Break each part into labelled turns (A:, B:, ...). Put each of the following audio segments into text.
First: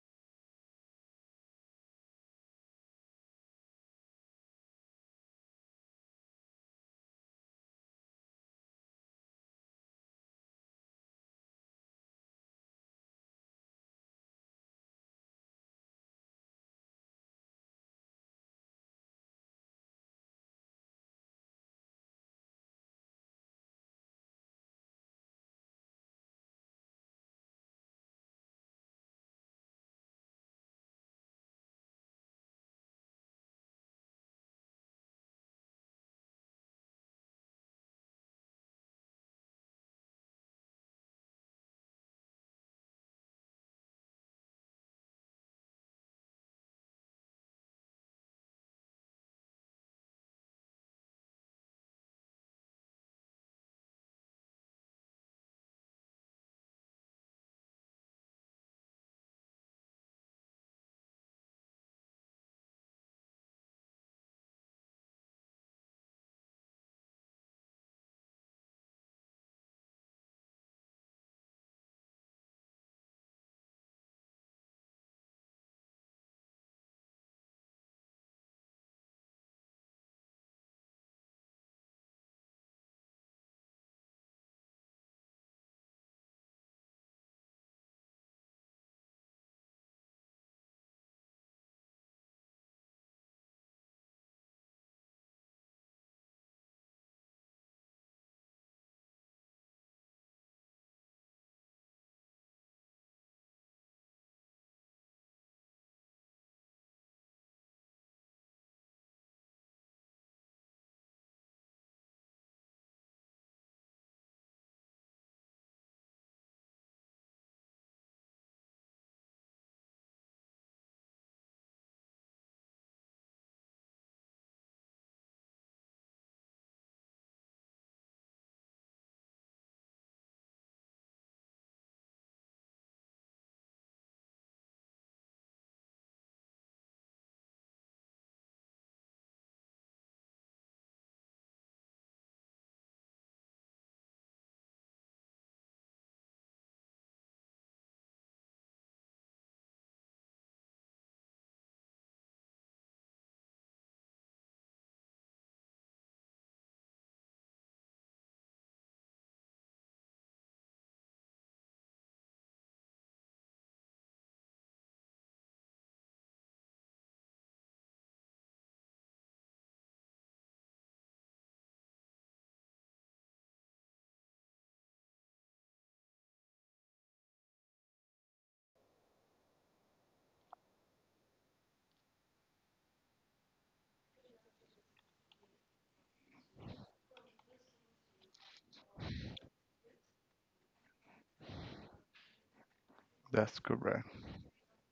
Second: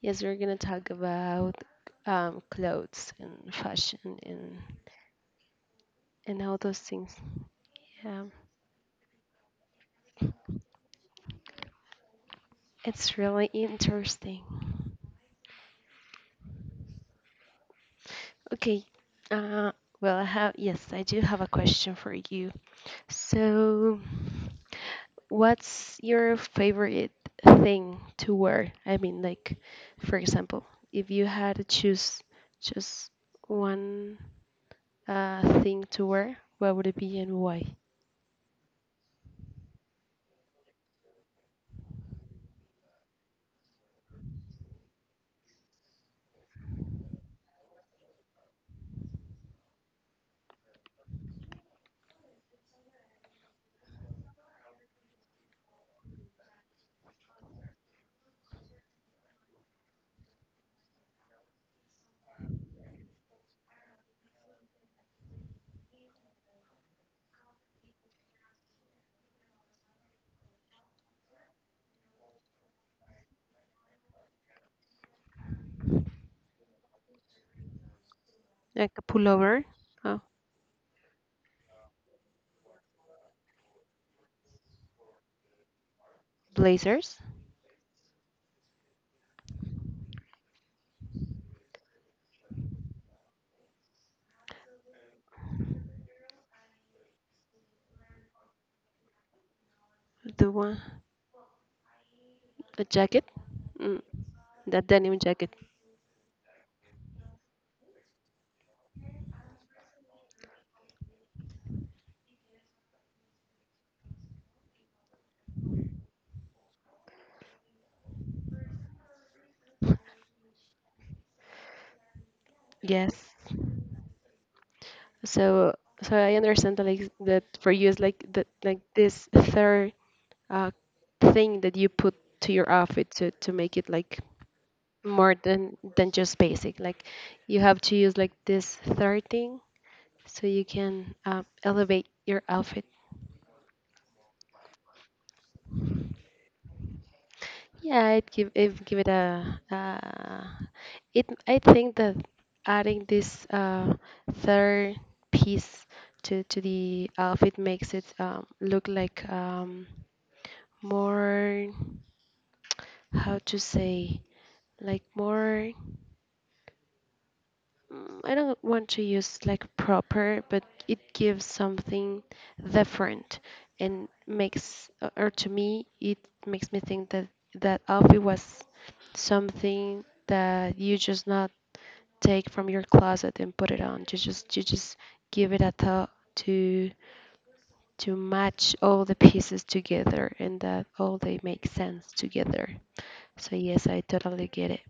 A: Yes, we're gonna talk about clothes and fashion and all those things. Yeah, it's really interesting. Okay. Uh, well, I have yes, I do have a question for you. So, what's your favorite thing to wear? I mean, like, for example, if you had to choose just one thing to wear, what would it be and why? Like a pullover, uh, blazers, the one, a jacket, mm, that denim jacket. Yes. So, so, I understand that, like that for you is like that like this third uh, thing that you put to your outfit to make it like more than just basic. Like you have to use like this third thing so you can elevate your outfit. Yeah, it give it give it a It, I think that adding this third piece to the outfit makes it look like more, how to say, like more, I don't want to use like proper, but it gives something different and makes, or to me, it makes me think that that outfit was something that you just not take from your closet and put it on. You just give it a thought to to match all the pieces together and that all they make sense together. So
B: That's
A: yes, I
B: correct.
A: totally get it.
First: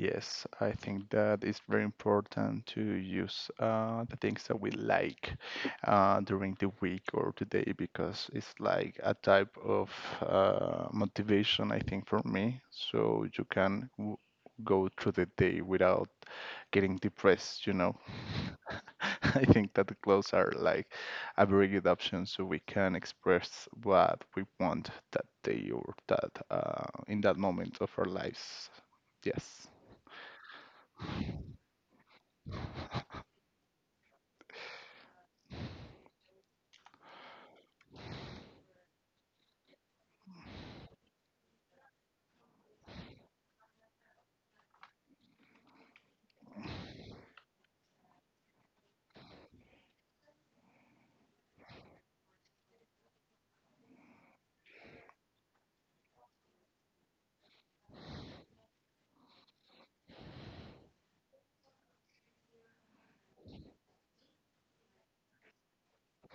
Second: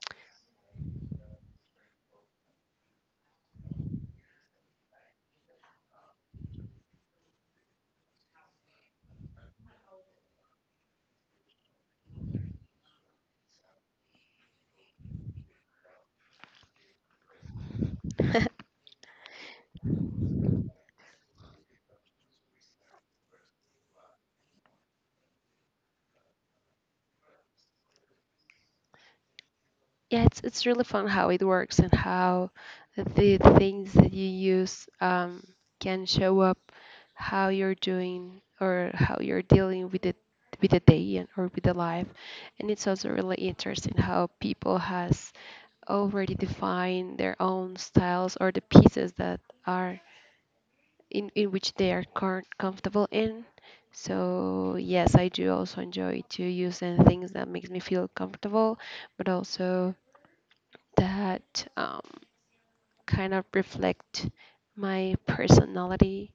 B: Yes, I think that it's very important to use the things that we like during the week or today because it's like a type of motivation, I think, for me. So you can w go through the day without getting depressed. I think that the clothes are like a very good option so we can express what we want that day or that in that moment of our lives. Yes.
A: Yeah, it's really fun how it works and how the things that you use can show up how you're doing or how you're dealing with it with the day and or with the life and it's also really interesting how people has already define their own styles or the pieces that are in which they are comfortable in. So yes, I do also enjoy to use in things that makes me feel comfortable, but also that kind of reflect my personality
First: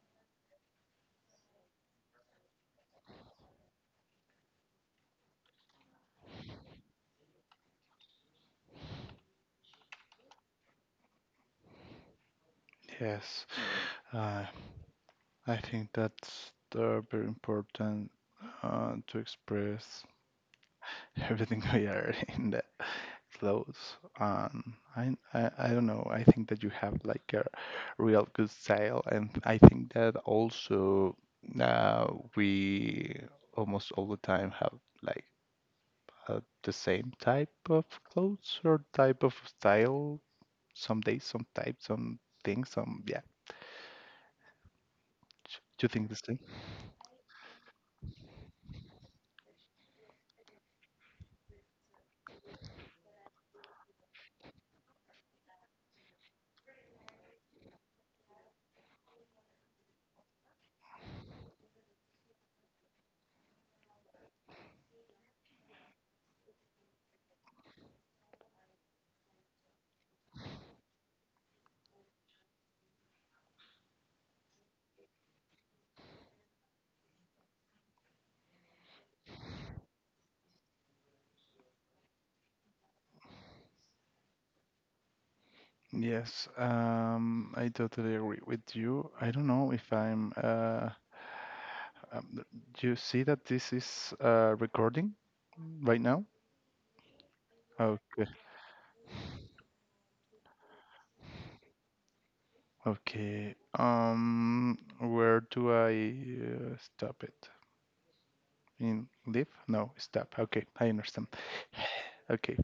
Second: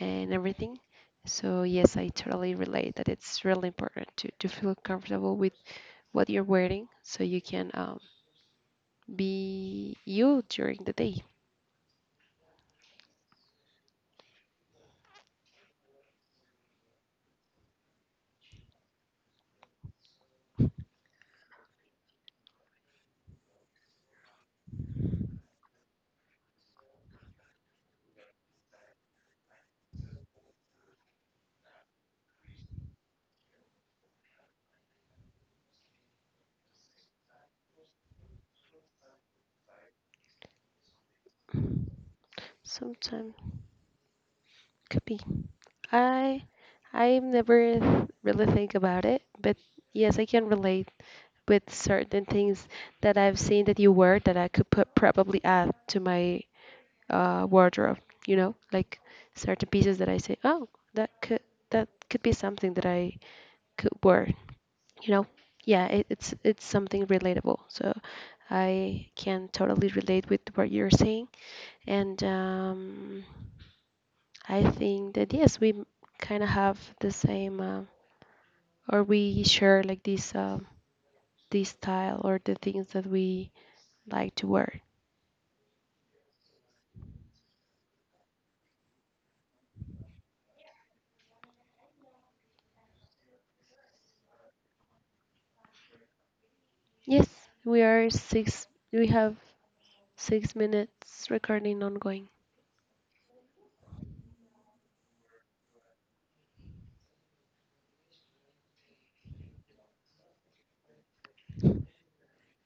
A: and everything. So yes, I totally relate that it's really important to feel comfortable with what you're wearing so you can be you during the day.
B: Yes, uh, I think that's very important to express everything we are in the clothes. I don't know. I think that you have like a real good style, and I think that also uh, we almost all the time have like the same type of clothes or type of style. Some days, some type, some things, some yeah.
A: Sometimes Could be.
B: Do you think the same?
A: I I never really think about it, but yes, I can relate with certain things that I've seen that you wear that I could put probably add to my wardrobe. You know, like certain pieces that I say, oh, that could that could be something that I could wear. You know, yeah, it's something relatable. So I can totally relate with what you're saying, and I think that yes, we kind of have the same, or we share like this, this style or the things that we like to wear.
B: Yes, I totally agree with you. I don't know if I'm. Um, th- do you see that this is recording right now?
A: Yes, we are
B: Okay.
A: six. We have 6 minutes recording ongoing.
B: Okay. Where do I stop it? In leave? No, stop. Okay, I understand. Okay,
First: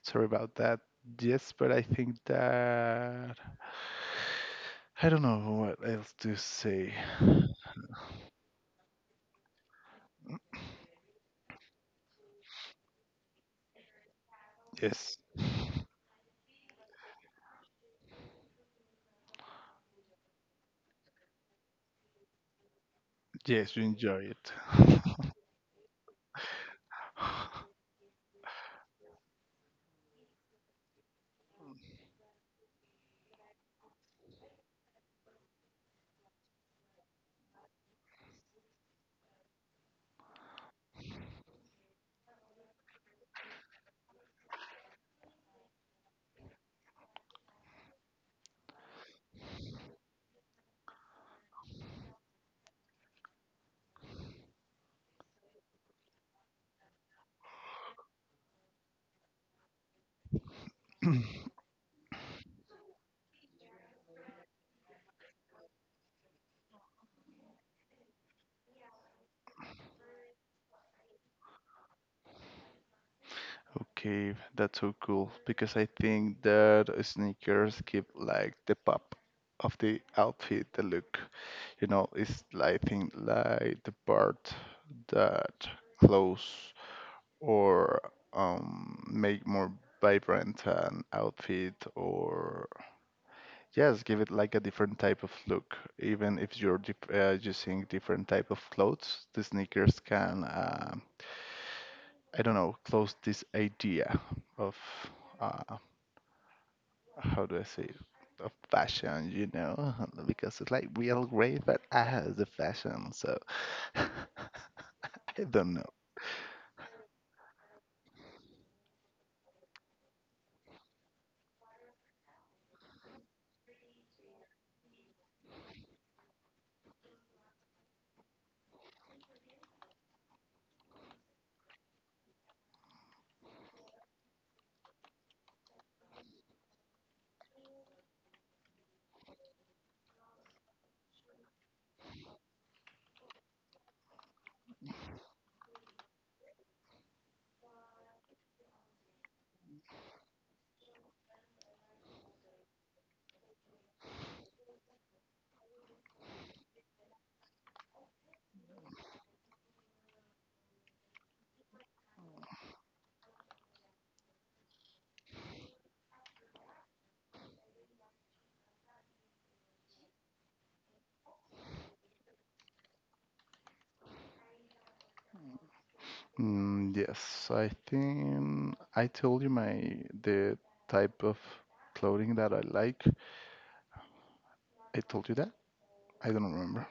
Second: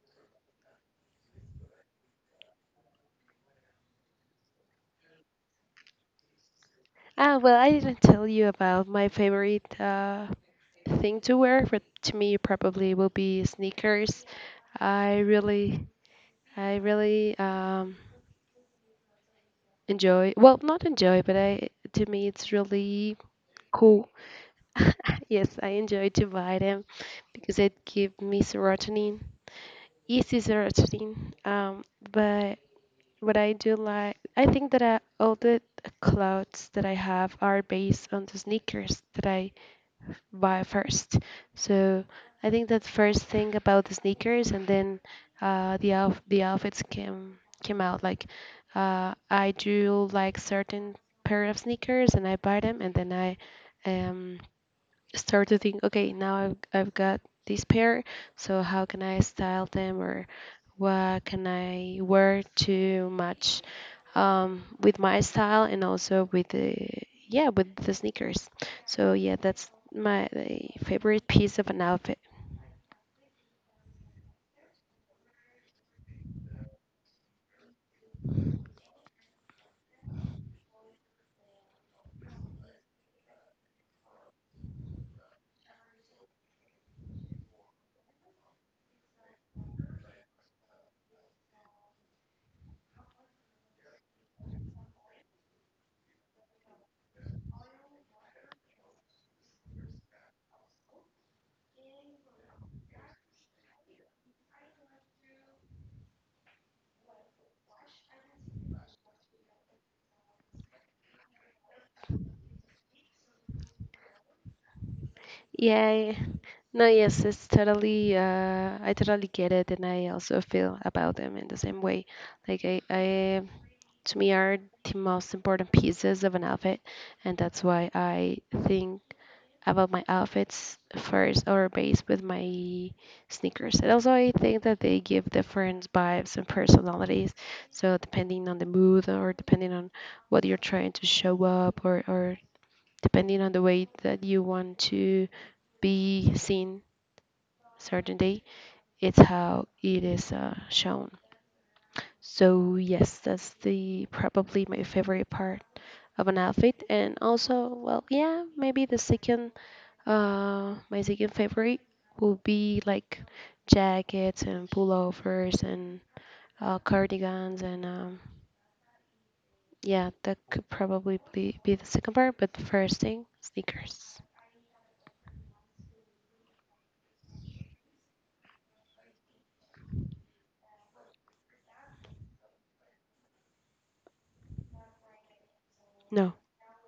B: sorry about that. Yes, but I think that I don't know what else to say.
A: Ah, well, I didn't tell you about my favorite thing to wear, but to me probably will be sneakers.
B: Yes,
A: I really, I really enjoy. Well, not enjoy, but I to me it's really
B: yes, you
A: cool
B: enjoy it.
A: Yes, I enjoy to buy them because it give me serotonin, easy serotonin. But what I do like, I think that all the clothes that I have are based on the sneakers that I buy first. So I think that first thing about the sneakers, and then the outf the outfits came out. Like I do like certain pair of sneakers, and I buy them, and then I um start to think, okay, now I've got this pair, so how can I style them or what can I wear to match with my style and also with the yeah with the sneakers. So yeah, that's my the favorite piece of an outfit.
B: Okay, that's so cool because I think that sneakers give like the pop of the outfit, the look. You know, it's like I think like the part that clothes or make more vibrant an outfit or yes, give it like a different type of look. Even if you're using different type of clothes, the sneakers can I don't know, close this idea of. Uh, how do I say of fashion, you know, because it's like real great, but I has the fashion, so I don't know.
A: Yeah, no, yes, it's totally. I totally get it, and I also feel about them in the same way. Like I to me are the most important pieces of an outfit and that's why I think about my outfits first or based with my sneakers and also I think that they give different vibes and personalities so depending on the mood or depending on what you're trying to show up or depending on the way that you want to be seen certain day it's how it is shown so yes, that's the probably my favorite part of an outfit, and also, well, yeah, maybe the second, my second favorite would be like jackets and pullovers and cardigans, and yeah, that could probably be the second part. But the first thing, sneakers.
B: Mm, yes, so I think I told you my the type of clothing that I like. I told you that. I
A: No,
B: don't remember.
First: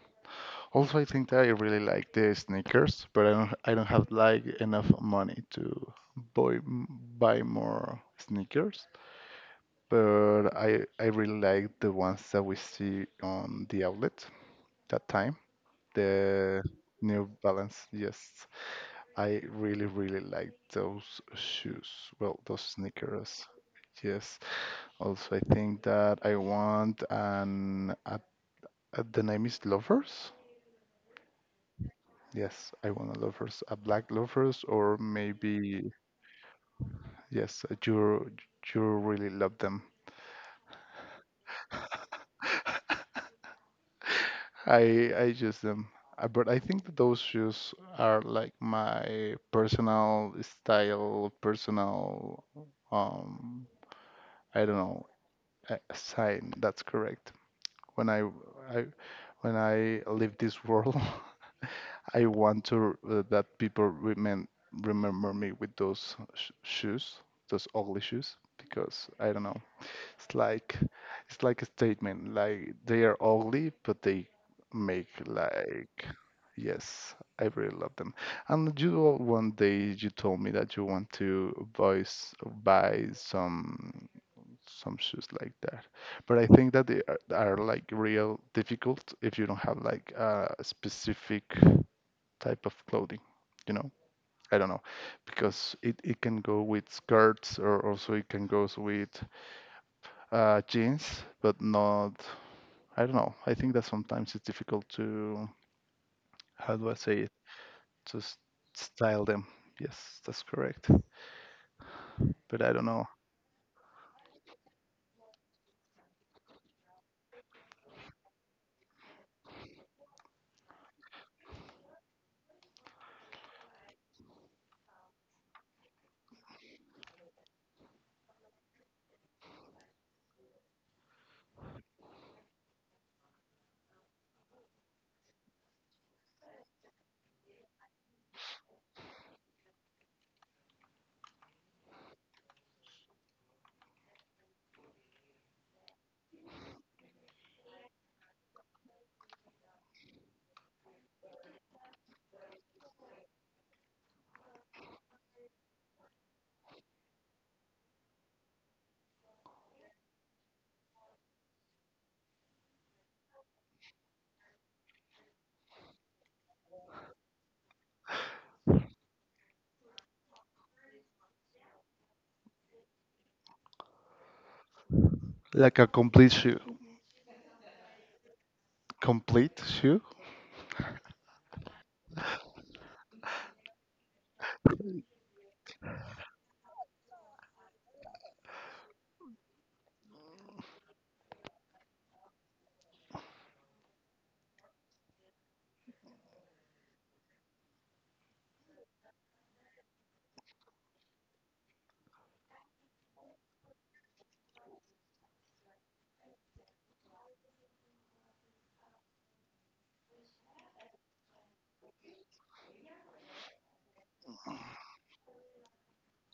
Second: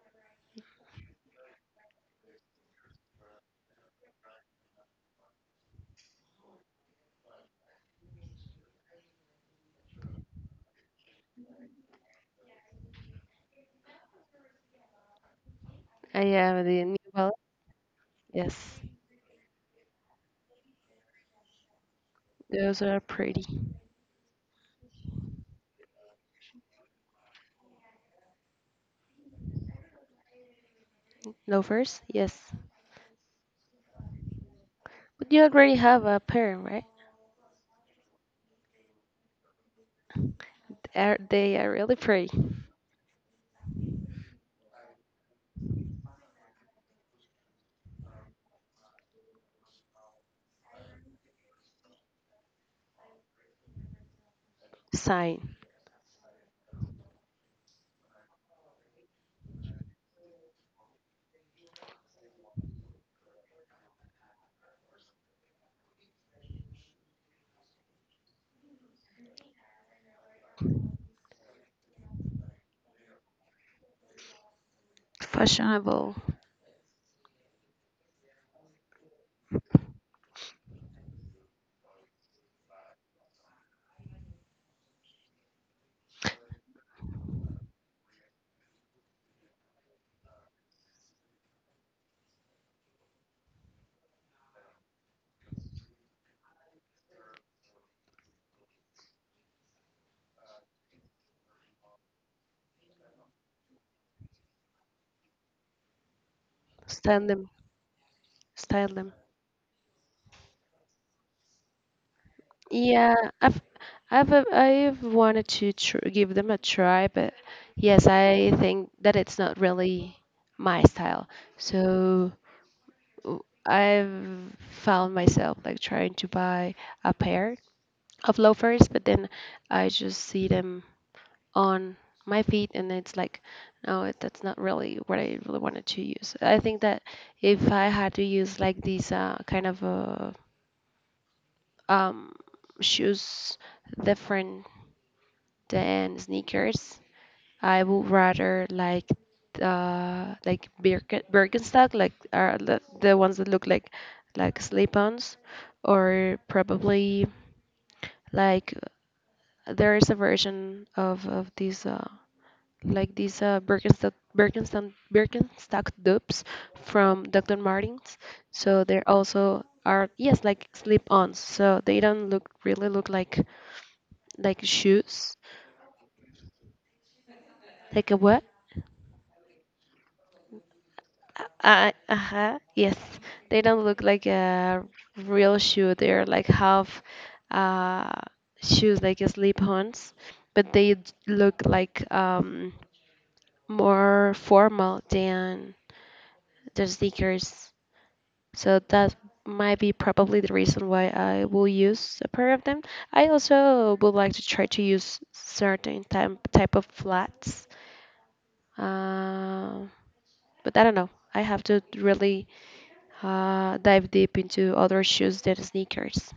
B: Also, I think that I really like the sneakers, but I don't have like enough money to buy m- buy more sneakers. But I really like the ones that we see on the outlet. That time,
A: I
B: the
A: have the New
B: New
A: Balance.
B: Balance. Yes,
A: Yes,
B: I really, really like those shoes. Well, those
A: those are pretty.
B: sneakers. Yes. Also, I think that I want an the name is Lovers.
A: Loafers, yes,
B: Yes, I want a Lovers, a black Lovers, or
A: but you already
B: maybe
A: have a pair, right?
B: yes, a you you really love them.
A: They are really pretty.
B: I use them. But I think that those shoes are like my personal style, personal um I don't know,
A: Sign.
B: a sign. That's correct. When I, I when I leave this world, I want to that people remember me with those sh shoes, those ugly shoes, because I don't know. It's like it's like a statement. Like they are ugly, but they make like
A: Fashionable.
B: yes, I really love them. And one day you told me that you want to voice buy some shoes like that. But I think that are like real difficult if you don't have like a specific type of clothing, you know? I don't know because it can go with skirts or also it can go with jeans, but not. I don't know. I think that sometimes it's difficult to how do I say
A: Style
B: it
A: them.
B: to
A: Style them.
B: style them. Yes, that's correct. But I don't know.
A: Yeah, i've I've wanted to give them a try but yes I think that it's not really my style so I've found myself like trying to buy a pair of loafers but then I just see them on my feet and it's like no that's not really what I really wanted to use I think that if I had to use like these kind of um, shoes different than sneakers. I would rather like Birkenstock, like the ones that look like slip-ons, or probably like there is a version of these like these Birkenstock dupes from Dr. Martens. So they're also are yes like slip-ons. So they don't look really look like shoes,
B: Like a complete shoe,
A: like a what?
B: complete shoe.
A: Uh-huh, yes, they don't look like a real shoe. They're like half uh, shoes, like slip-ons, but they look like more formal than the sneakers. So that might be probably the reason why I will use a pair of them. I also would like to try to use certain type of flats. Um But I don't know. I have to really dive deep into other shoes than sneakers.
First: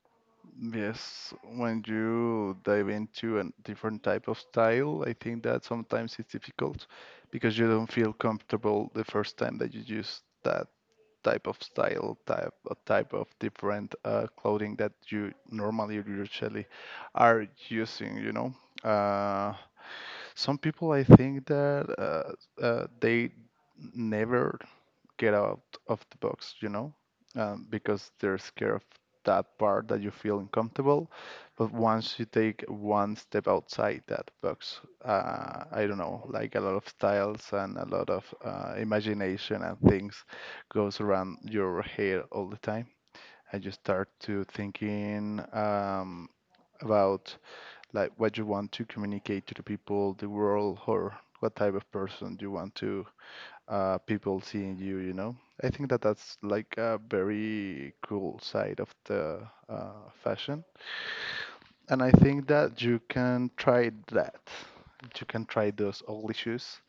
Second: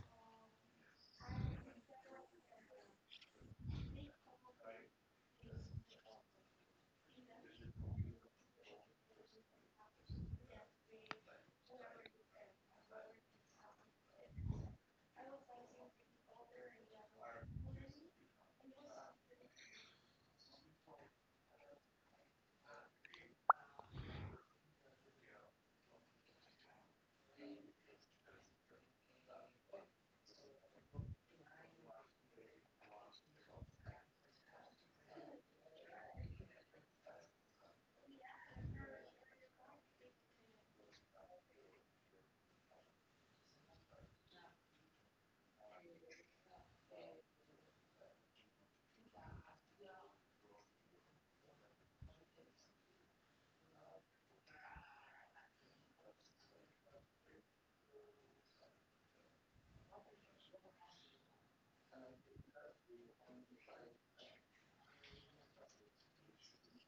B: Yes, when you dive into a different type of style, I think that sometimes it's difficult because you don't feel comfortable the first time that you use that type of style, type of different clothing that you normally usually are using, you know. Uh, some people, I think that they never get out of the box, you know, because they're scared of that part that you feel uncomfortable. But once you take one step outside that box, I don't know, like a lot of styles and a lot of imagination and things goes around your head all the time, and you start to thinking about like what you want to communicate to the people, the world, or what type of person you want to people seeing you. You know, I think that that's like a very cool side of the fashion, and I think that you can try that. You can try those old issues,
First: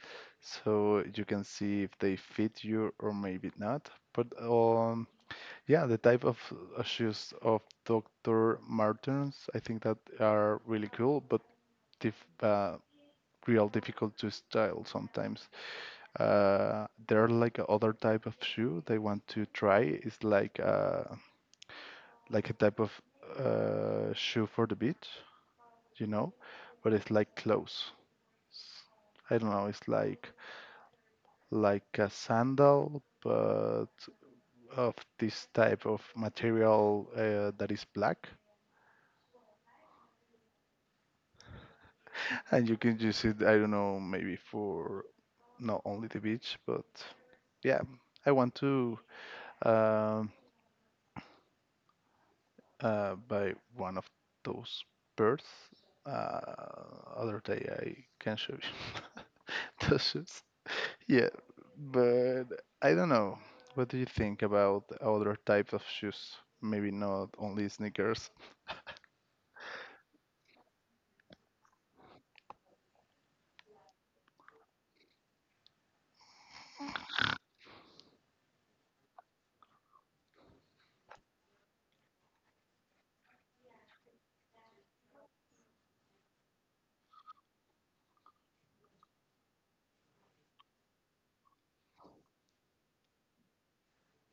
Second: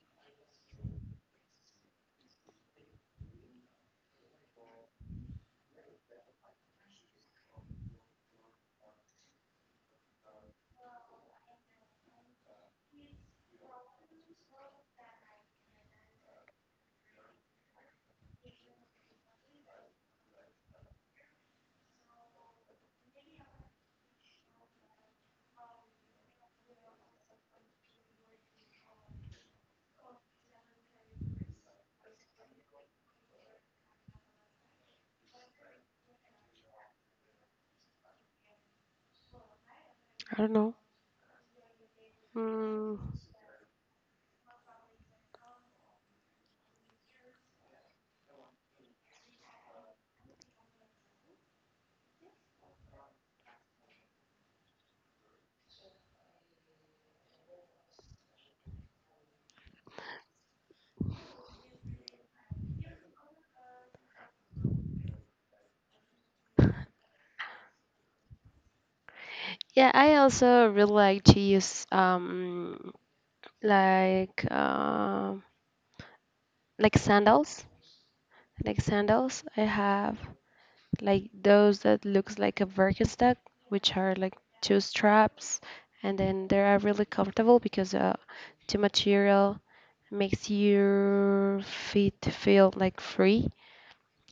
B: so you can see if they fit you or maybe not. But yeah, the type of shoes of Dr. Martens, I think that are really cool, but dif- uh, real difficult to style sometimes. There are like other type of shoe they want to try. It's like a type of shoe for the beach, you know, but it's like clothes. I don't know. It's like a sandal, but of this type of material that is black,
A: I don't know.
B: and you
A: Mm.
B: can use it. I don't know, maybe for not only the beach, but yeah, I want to. Um by one of those birds. Uh, other day I can show you those shoes. Yeah, but I don't know. What do you think about other types of shoes? Maybe not only sneakers.
A: Yeah, I also really like to use like uh, like sandals, like sandals. I have like those that looks like a Birkenstock, which are like two straps, and then they are really comfortable because the material makes your feet feel like free.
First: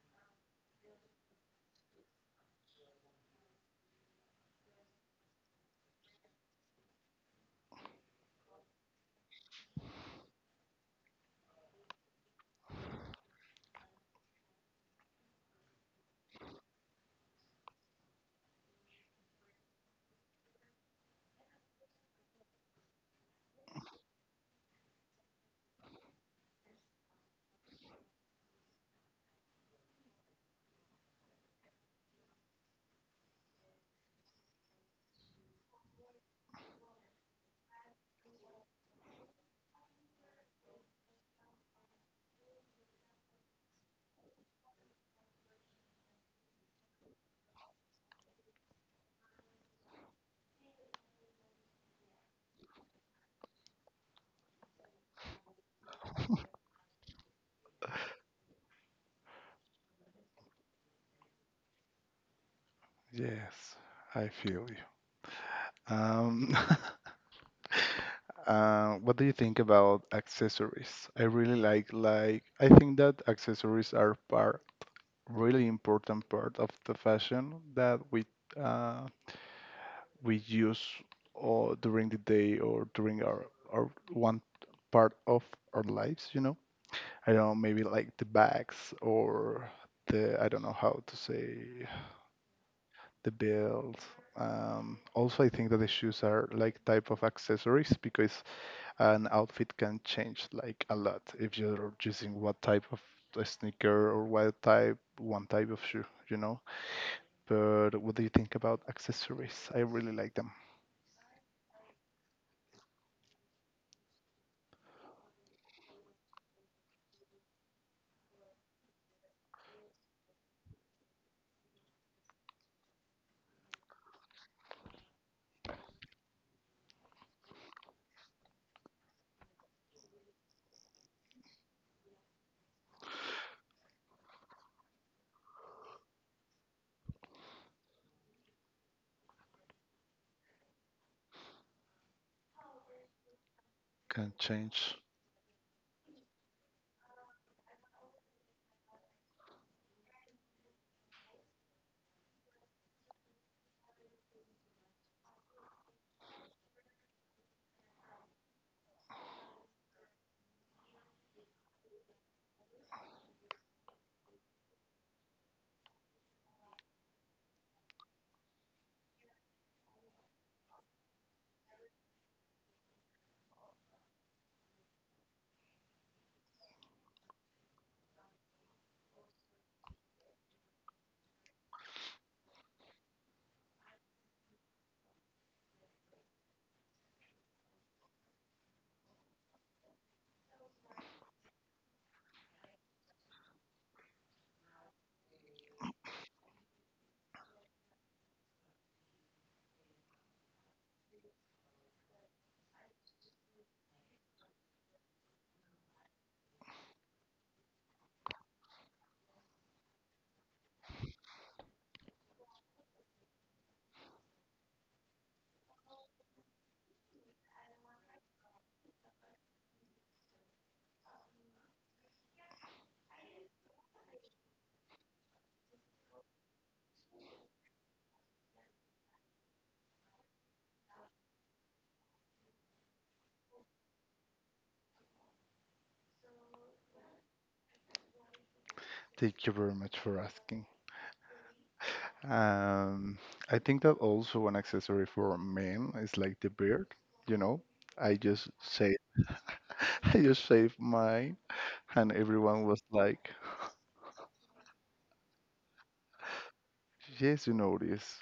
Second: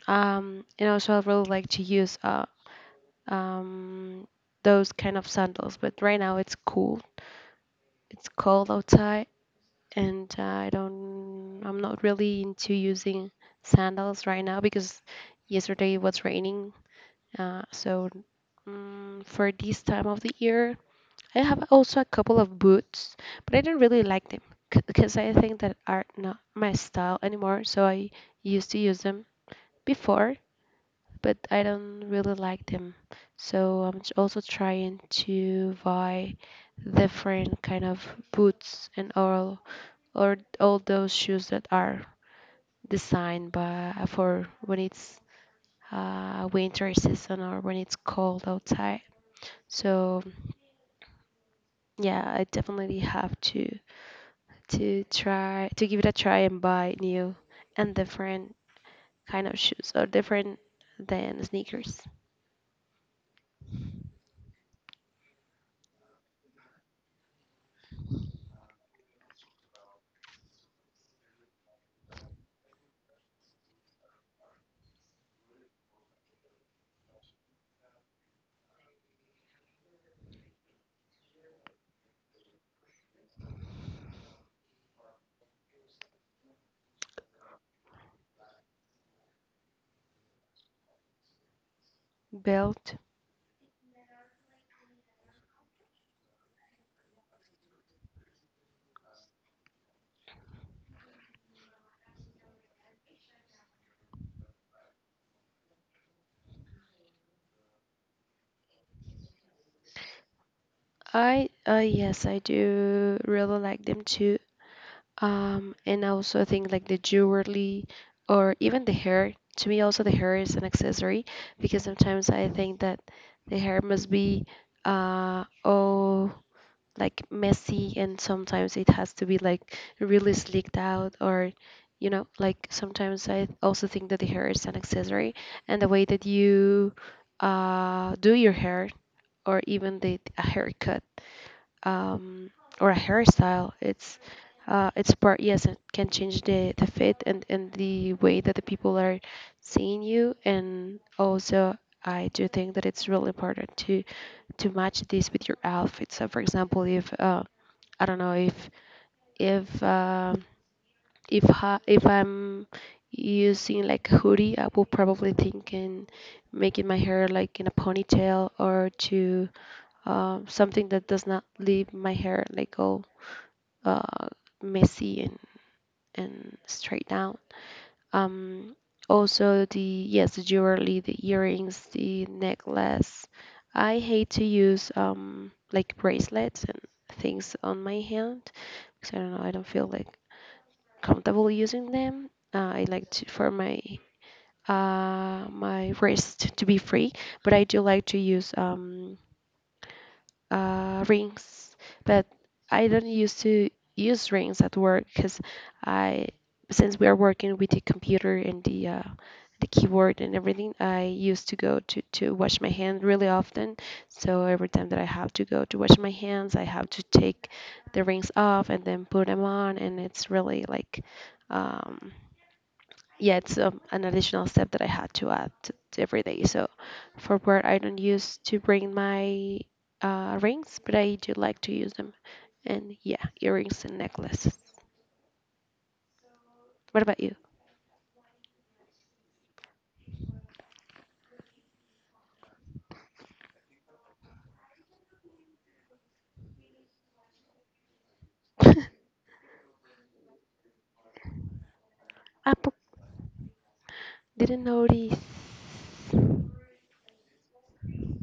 A: And also, I really like to use um, those kind of sandals. But right now, it's cool. It's cold outside, and I don't. I'm not really into using sandals right now because yesterday it was raining. Uh, so for this time of the year, I have also a couple of boots, but I don't really like them because I think that are not my style anymore. So I used to use them before but I don't really like them. So also trying to buy different kind of boots and all or all those shoes that are designed by for when it's winter season or when it's cold outside. So yeah, I definitely have to try to give it a try and buy new and different kind of shoes or different than sneakers.
B: Yes, I feel you. Um, what do you think about accessories? I really like I think that accessories are part really important part of the fashion that uh, we use during the day or during our one part of our lives, you know? I don't know, maybe like the bags or the, I don't know how to say,
A: Belt.
B: the belt. Also, I think that the shoes are like type of accessories because an outfit can change like a lot if you're choosing what type of a sneaker or what type, one type of shoe, you know? But what do you think about accessories? I really like them.
A: I yes, I do really like them too. And I also think like the jewelry or even the hair. To me, also the hair is an accessory because sometimes I think that the hair must be uh oh like messy and sometimes it has to be like really sleeked out or you know like sometimes I also think that the hair is an accessory and the way that you do your hair or even the a haircut um, or a hairstyle.
B: Can change.
A: It's part yes, it can change the fit and the way that the people are seeing you. And also, I do think that it's really important to match this with your outfit. So, for example, if I don't know if if um if I'm using like a hoodie, I will probably think in making my hair like in a ponytail or to something that does not leave my hair like all uh, messy and straight down. Um, also the yes, the jewelry, the earrings, the necklace. I hate to use like bracelets and things on my hand because I don't know, I don't feel like comfortable using them. I like to for my my wrist to be free, but I do like to use rings, but I don't used to use rings at work because I, since we are working with the computer and the keyboard and everything, I used to go to wash my hand really often. So every time that I have to go to wash my hands, I have to take the rings off and then put them on, and it's really like. Um, yeah, it's an additional step that I had to add to every day. So for work, I don't use to bring my rings, but I do like to use them. And yeah, earrings and necklaces. What about you?
B: Thank you very much for asking. Um, I think that also one accessory for men is like the beard, you know. I just say I just shaved mine and everyone
A: Apple
B: was like,
A: didn't notice
B: Yes, you notice.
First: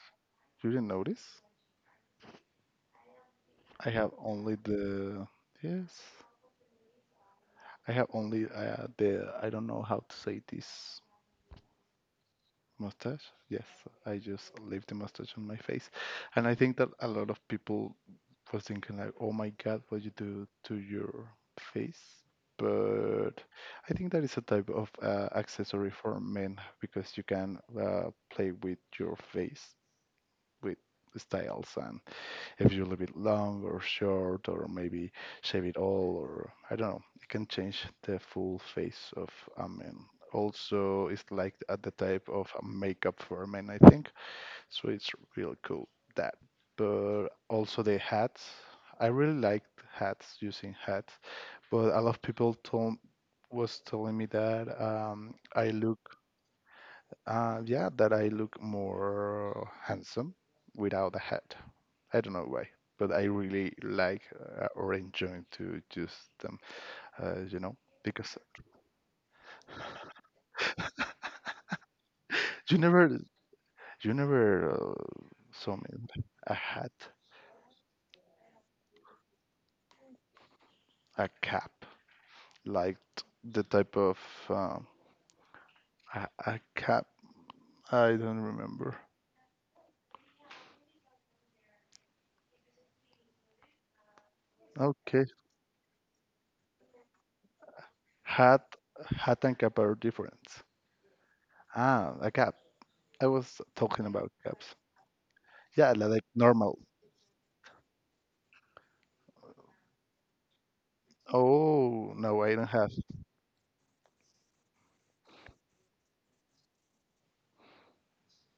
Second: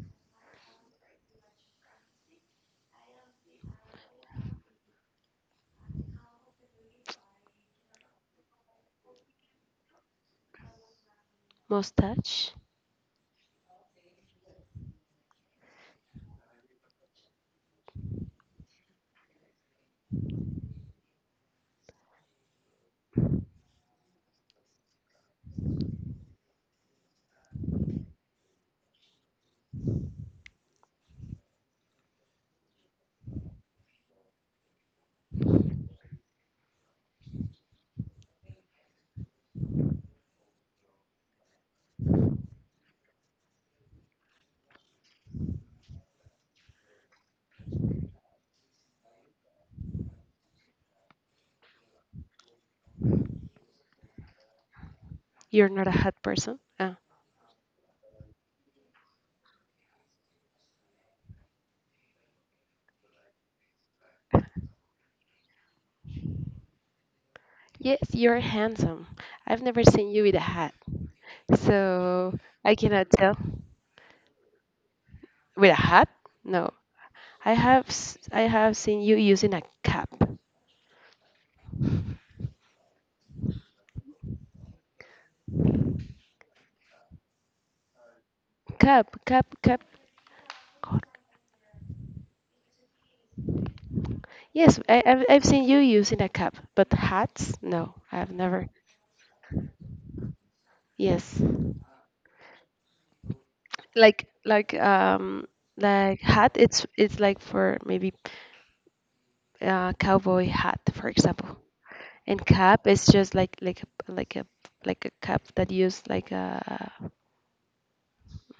B: You didn't notice? I have only the yes. I have only the I don't know how to say this.
A: mustache.
B: Mustache. Yes, I just leave the mustache on my face, and I think that a lot of people was thinking like, "Oh my God, what you do to your face?" But I think that is a type of accessory for men because you can play with your face with styles and if you leave it long or short, or maybe shave it all, or I don't know. You can change the full face of a man. Also, it's like at the type of a makeup for a man, I think. So it's real cool that. But also the hats. I really liked hats, using hats. But a lot of people told was telling me that
A: You're
B: I
A: not a
B: look
A: hat person. Oh.
B: yeah, that I look more handsome without a hat. I don't know why, but I really like or enjoy to use them. You know,
A: Yes,
B: because
A: you're handsome. I've never seen you with a hat, so I
B: you never,
A: cannot tell.
B: you never
A: With a
B: saw me
A: hat?
B: with a
A: No.
B: hat,
A: I have seen you using a cap.
B: a cap, like t- the type of um, a cap. I don't remember.
A: Cap, cap, cap. Yes,
B: Okay,
A: I've seen you using a cap, but hats? No, I've
B: hat,
A: never.
B: hat and cap are different.
A: Yes,
B: Ah, a cap. I was talking
A: like
B: about
A: like
B: caps.
A: um
B: Yeah,
A: like
B: like
A: hat.
B: normal.
A: It's like for maybe cowboy hat, for example.
B: Oh,
A: And
B: no, I don't
A: cap
B: have.
A: is just like a- like a like a cap that use like a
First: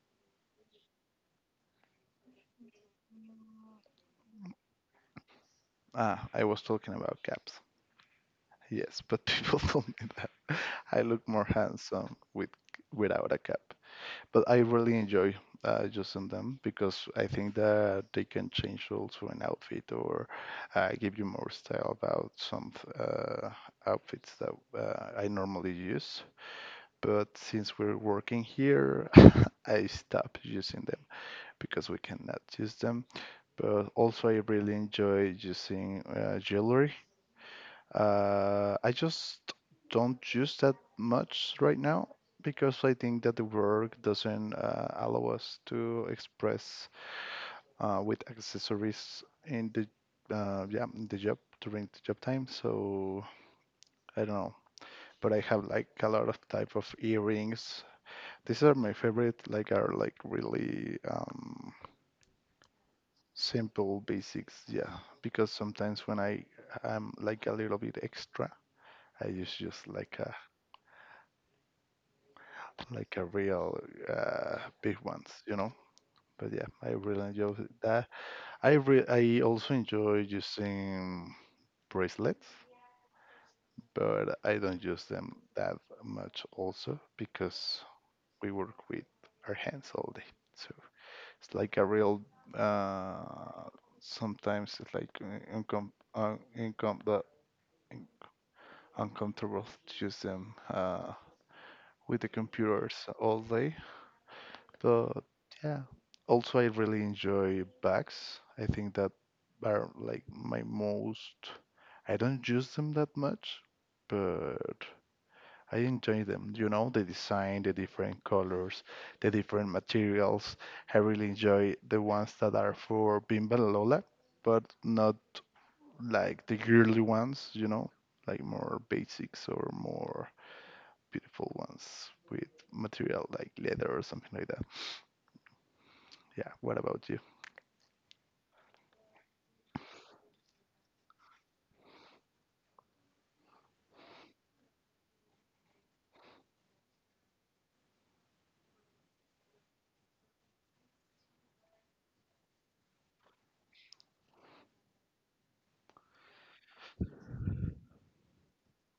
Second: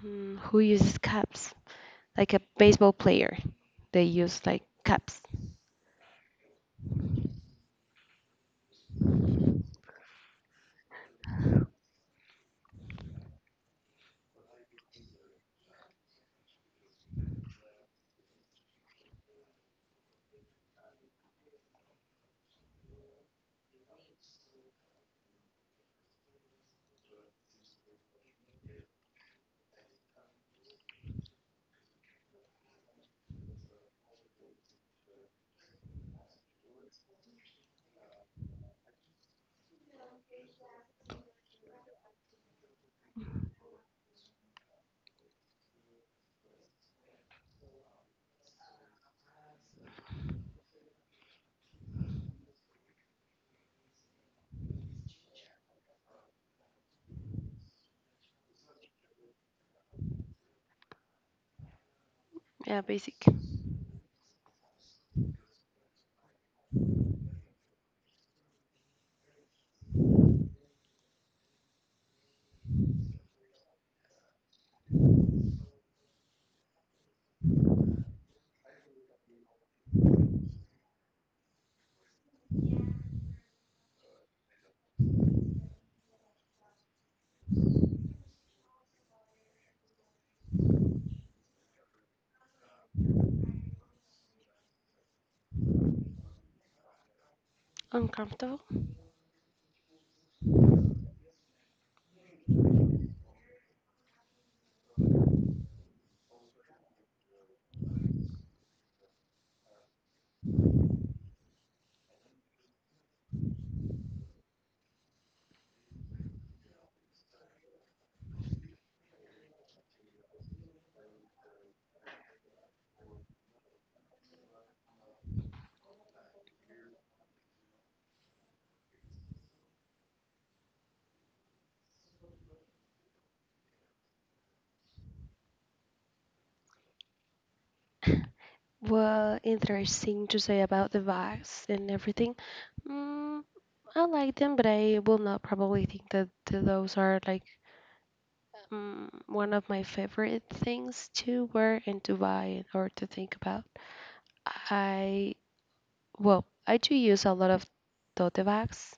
A: mm, who uses caps? Like a baseball player, they use like caps.
B: Ah, I was talking about caps. Yes, but people told me that I look more handsome with without a cap. But I really enjoy using them because I think that they can change also an outfit or give you more style about some uh, outfits that I normally use. But since we're working here, I stopped using them because we cannot use them. But also I really enjoy using jewelry. I just don't use that much right now because I think that the work doesn't allow us to express with accessories in the yeah in the job during the job time. So I don't know, but I have like a lot of type of earrings. These are my favorite. Like are like really.
A: Yeah, basic.
B: Simple basics yeah because sometimes when I am like a little bit extra I use just like a like a real big ones you know but yeah I really enjoy that I also enjoy using bracelets but I don't use them that much also because we work with our hands all day so it's like a real uh sometimes it's like income the
A: Uncomfortable.
B: uncomfortable to use them with the computers all day. But yeah, also I really enjoy bags. I think that are like my most. I don't use them that much, but I enjoy them. You know, the design, the different colors, the different materials. I really enjoy the ones that are for Bimba La Lola, but not like the girly ones. You know, like more basics or more beautiful ones with material like leather or something like that. Yeah, what about you?
A: Well, interesting to say about the bags and everything. Mm, I like them, but I will not probably think that those are like one of my favorite things to wear and to buy or to think about. I, well, I do use a lot of tote bags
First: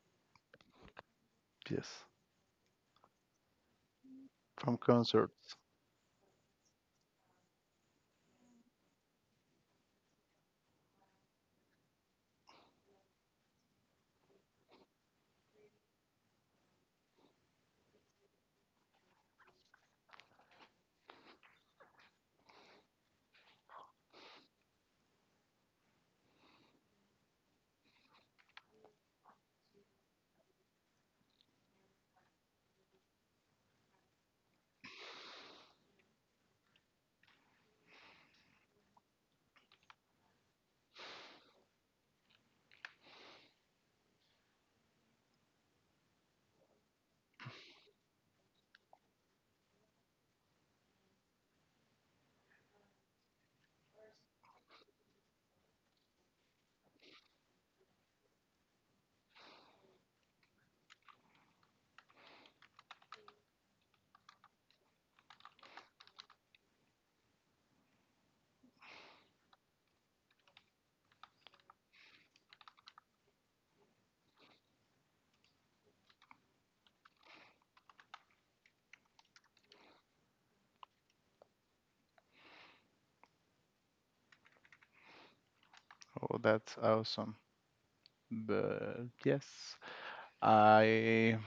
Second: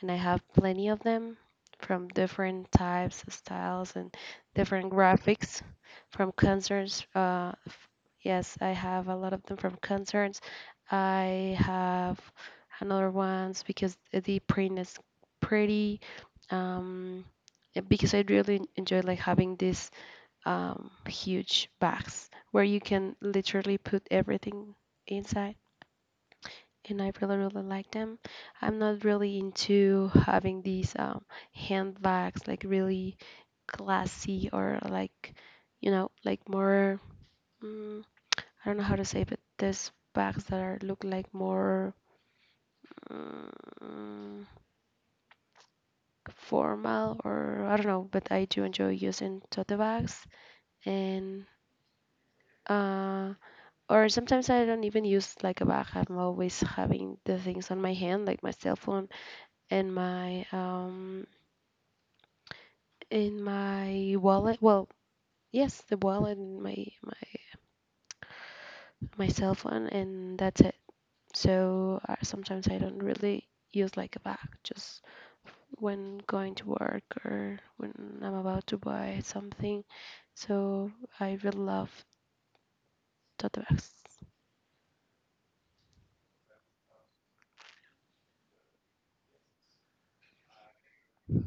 A: and I have plenty of them
B: Yes,
A: from different types, styles, and
B: from
A: different
B: concerts.
A: graphics from concerts. Yes, I have a lot of them from concerts. I have another ones because the print is pretty. Um, because I really enjoy like having these huge bags where you can literally put everything inside and I really, really like them. I'm not really into having these handbags, like really classy or like, you know, like more, mm, I don't know how to say, but these bags that are look like more mm, formal or I don't know, but I do enjoy using tote bags and uh or sometimes I don't even use like a bag. I'm always having the things on my hand, like my cell phone and my in my wallet. Well, yes, the wallet and my cell phone, and that's it. So sometimes I don't really use like a bag, just when going to work or when I'm about to buy something. So I really love tote bags.
B: Oh, that's awesome. But yes, I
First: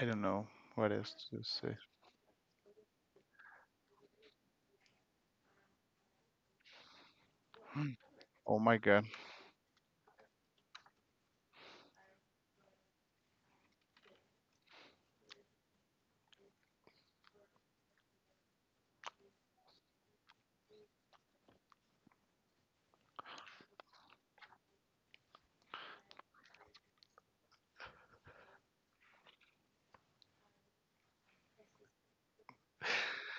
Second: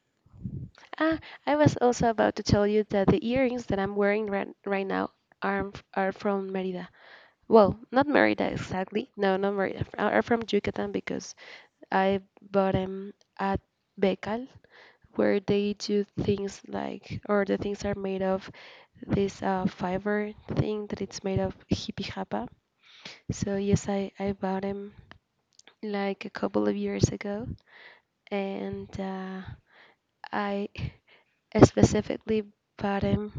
B: I don't know what else
A: Ah,
B: to
A: I
B: say.
A: was also about to tell you that the earrings that I'm wearing right now are from Merida. Well, not Merida
B: Oh my God.
A: exactly. No, not Merida. F- Are from Yucatan because I bought them at Becal, where they do things like, or the things are made of this fiber thing that it's made of hippie hapa. So yes, I bought them like a couple of years ago, and I specifically bought them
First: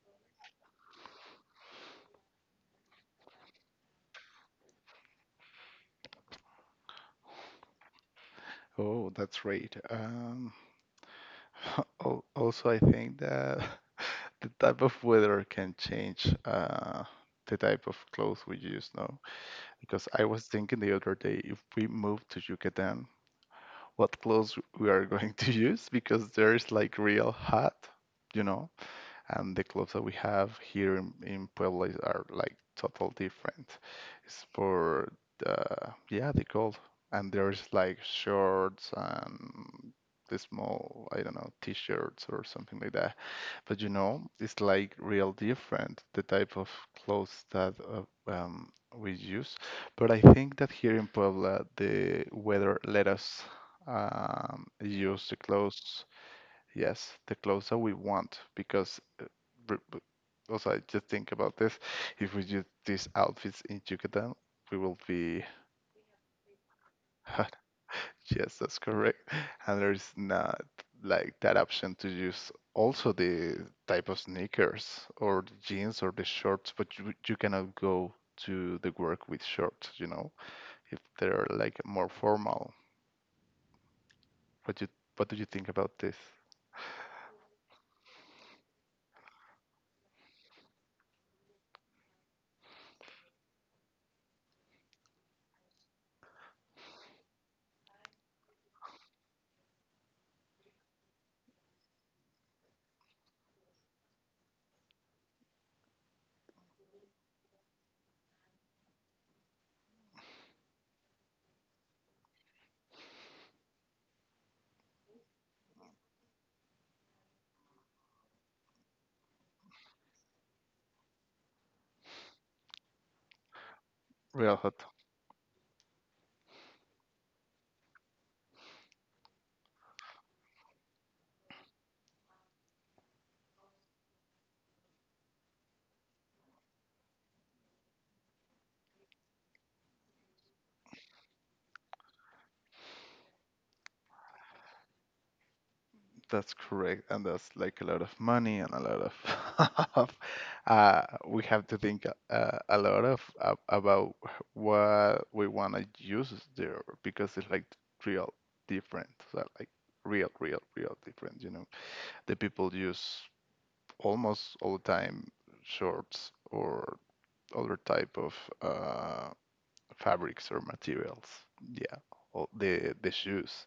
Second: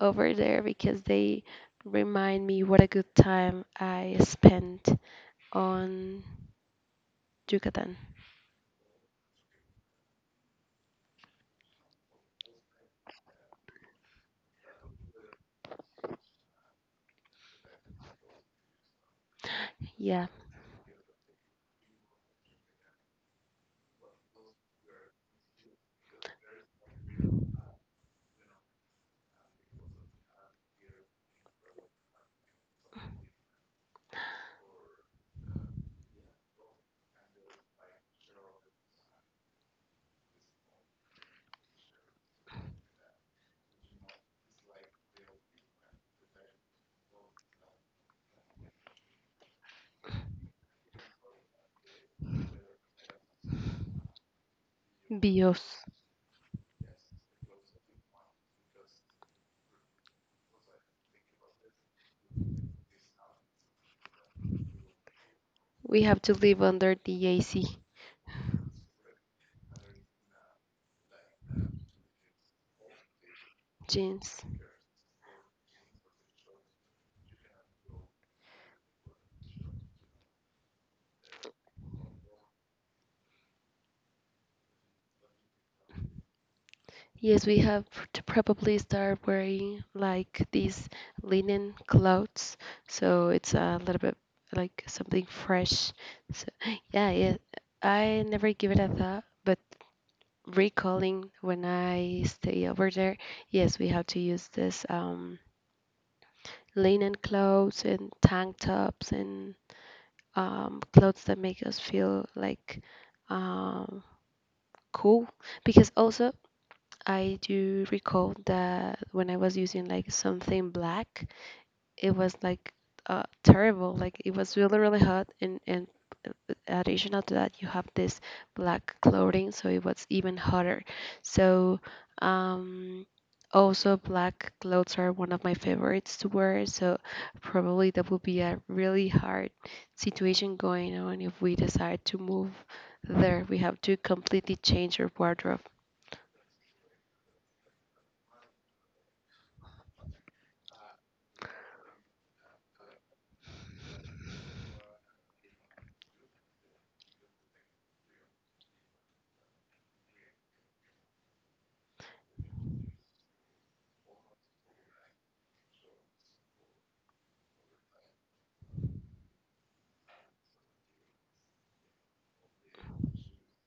A: over there because they remind me what a good time I spent on Yucatan.
B: Oh, that's great. Al- also, I think that the type of weather can change the type of clothes we use, no? Because I
A: Yeah,
B: was thinking the other day if we move to Yucatan, what clothes we are going to use because there's like real hot, you know, and the clubs that we have here in Puebla is- are like total different. It's for the yeah the gold, and there's like shorts and the small I don't know t-shirts or something like that. But you know it's like real different the type of clothes that we use. But I think that here in Puebla the weather let us use the
A: bios.
B: clothes. Yes, the clothes that we want because re- but also I just think about this. If we do these outfits in Yucatan, we will be
A: We have to live under the AC.
B: yes, that's correct. And there's not like that option to use also the type of
A: Jeans.
B: sneakers or the jeans or the shorts, but you cannot go to the work with shorts, you know, if they're like more formal. What you what do you think about this?
A: Yes, we have to probably start wearing like these linen clothes, so it's a little bit like something fresh. So yeah, yeah, I never give it a thought, but recalling when I stay over there, yes, we have to use this linen clothes and tank tops and clothes that make us feel like um, cool, because also I do recall that when I was using like something black, it was like terrible. Like it was
B: Real
A: really,
B: hot.
A: really hot, and additional to that, you have this black clothing, so it was even hotter. So um, also black clothes are one of my favorites to wear. So probably that would be a really hard situation going on if we decide to move there. We have to completely change our wardrobe.
B: That's correct, and that's like a lot of money and a lot of uh, we have to think a lot of about what we want to use there because it's like real different, so like real, real, real different. You know, the people use almost all the time shorts or other type of uh, fabrics or materials. Yeah, all the shoes.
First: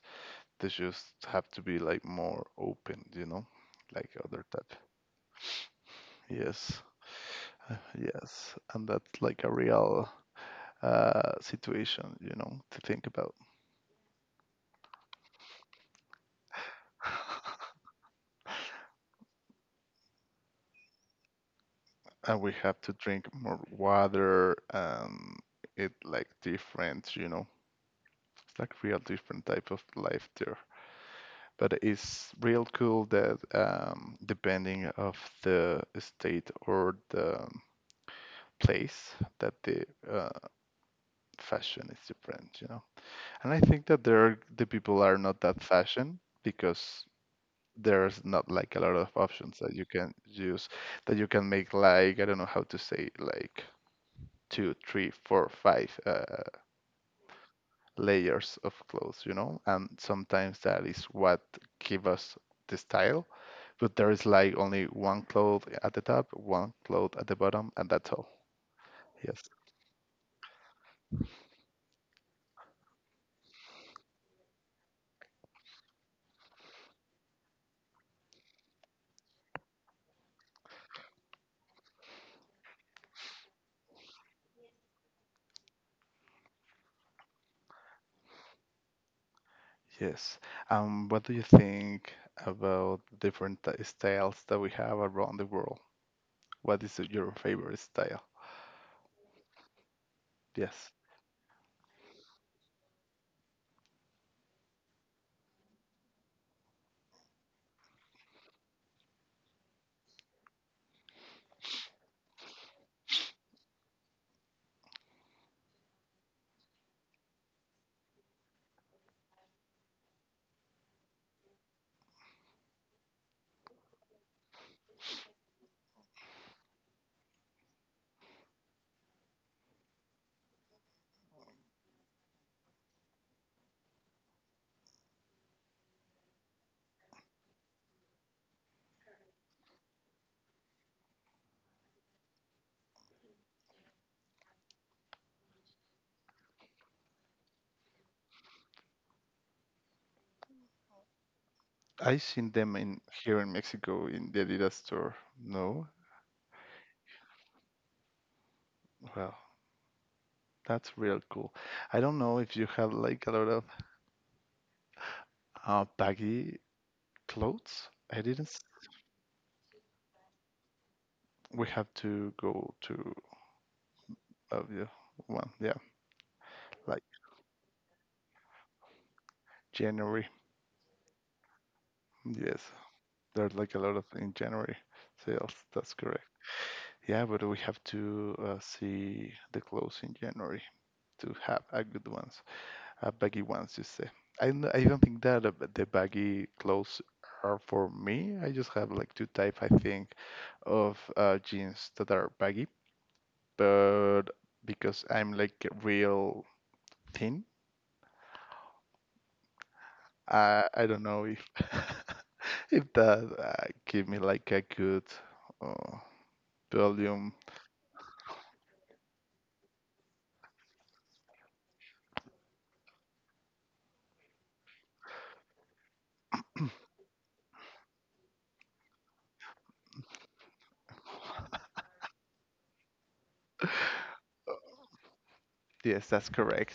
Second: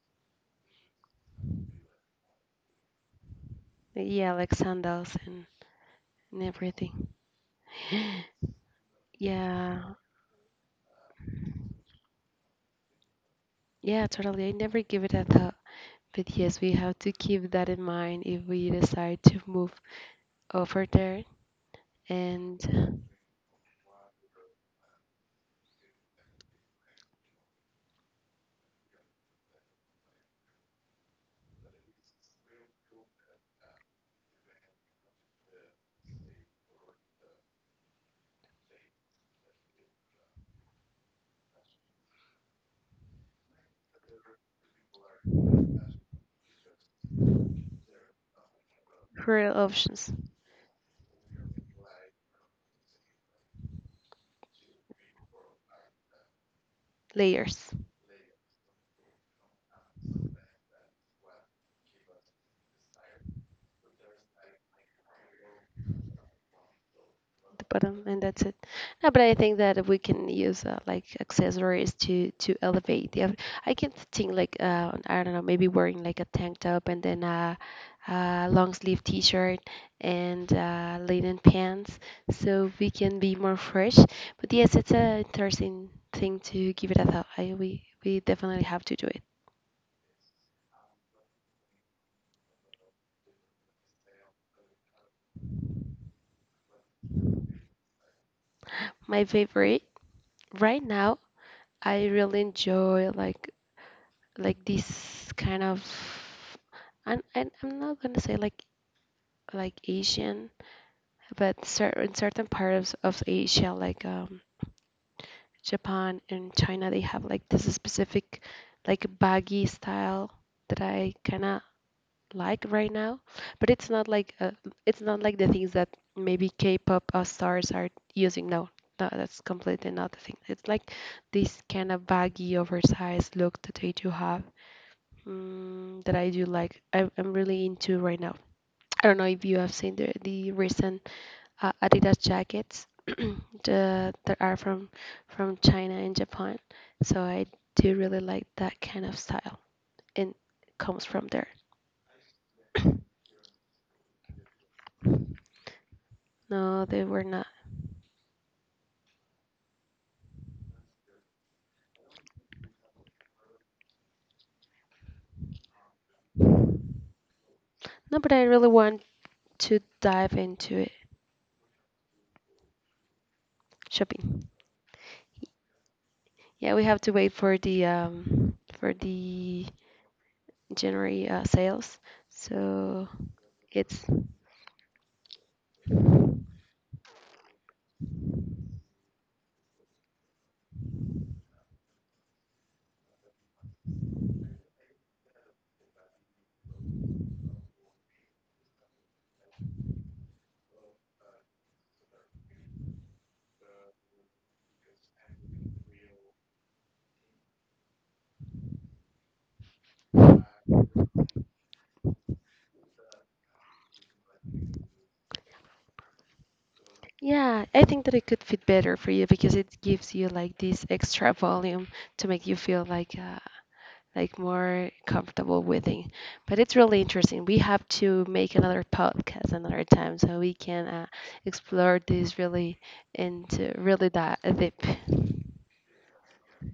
B: They just have to be like more open, you know, like
A: Yeah,
B: other
A: like
B: type.
A: sandals and
B: Yes,
A: everything.
B: yes, and that's like a
A: Yeah,
B: real situation, you know, to think about.
A: yeah, totally. I never give it a thought. But yes, we have to keep that in mind if we decide to move over there
B: And we have to
A: and
B: drink more water and it like different, you know, it's like real different type of life there. But it's real cool that depending of the state or the place that the uh, fashion is different, you know. And I think that there are, the people are not that fashion because there's not like a lot of
A: for
B: options that you can
A: options,
B: use that you can make like I don't know how to say like two, three, four, five
A: layers.
B: layers of clothes, you know? And sometimes that is what give us the style, but there is like only one cloth at the top, one cloth at the
A: The
B: bottom, and
A: bottom
B: that's
A: and
B: all.
A: that's it. No, but I
B: Yes.
A: think that we can use like accessories to elevate the I can think like I don't know, maybe wearing like a tank top and then a long sleeve t-shirt and linen pants, so we can be more fresh. But yes, it's a interesting thing to give it a thought. I, we definitely have to do it.
B: Yes. What do you think about different t- styles that we have around the world? What is your favorite style?
A: My favorite right
B: Yes.
A: now, I really enjoy like this kind of and I'm not gonna say like Asian, but cer in certain parts of Asia, like Japan and China, they have like this specific like baggy style that I kind of like right now. But it's not like the things that maybe K-pop stars are using. No, no, that's completely not the thing. It's like this kind of baggy, oversized look that they do have mm, that I do like. I'm really into right now. I don't know if you have seen the recent Adidas jackets the, that are from China and Japan. So I do really like that kind of style and comes from there.
B: I seen them in here in Mexico in the Adidas store. No?
A: No, they were not.
B: Well, that's real cool. I don't know if you have like a lot of baggy clothes.
A: No,
B: I
A: but I
B: didn't. S-
A: really want to dive into it.
B: We have to go to
A: Shopping.
B: yeah, one. Yeah,
A: Yeah, we
B: like
A: have to wait for the
B: January.
A: January sales.
B: Yes,
A: So
B: there's like a lot of
A: it's
B: in January sales. That's correct. Yeah, but we have to see the clothes in January to have a good one. Baggy ones, you say. I, n- I don't think that the baggy clothes are for me. I just have like two type, I think, of jeans that are baggy. But because I'm like real thin, I don't know if if that give me like a good uh, volume.
A: Yeah, I think that it could fit better for you because it gives you like this extra volume to make you feel like more comfortable with it. But it's really interesting. We have to make another podcast another time so we can explore this really into really that deep.
B: Yes, that's correct.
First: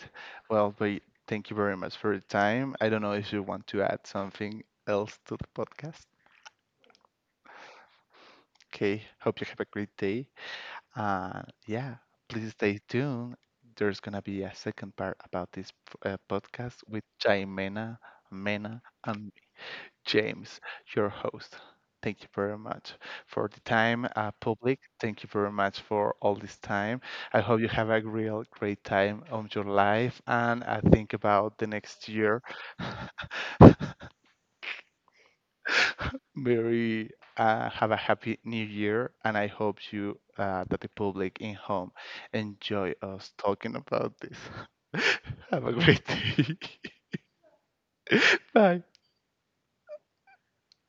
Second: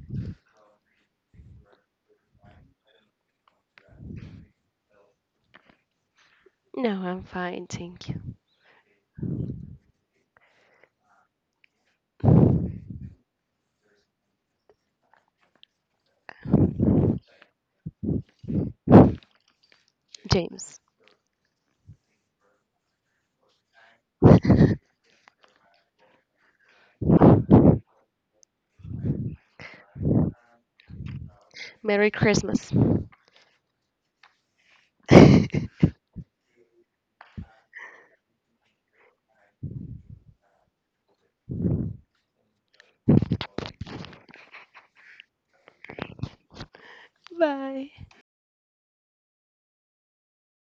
B: Well, but thank you very much for your time. I don't know if you want to add something else to the podcast.
A: No, I'm fine, thank you,
B: Okay, hope you have a great day. Uh, yeah, please stay tuned. There's gonna be a second part about this podcast with Jaimena, Mena, and James,
A: James.
B: your host. Thank you very much for the time, public. Thank you very much for all this time. I hope you have a real great time on your life, and I think about the next
A: Merry
B: year.
A: Christmas.
B: Very have a happy new year, and I hope you that the public in home enjoy us talking about this. Have a great day.
A: Bye.
B: Bye.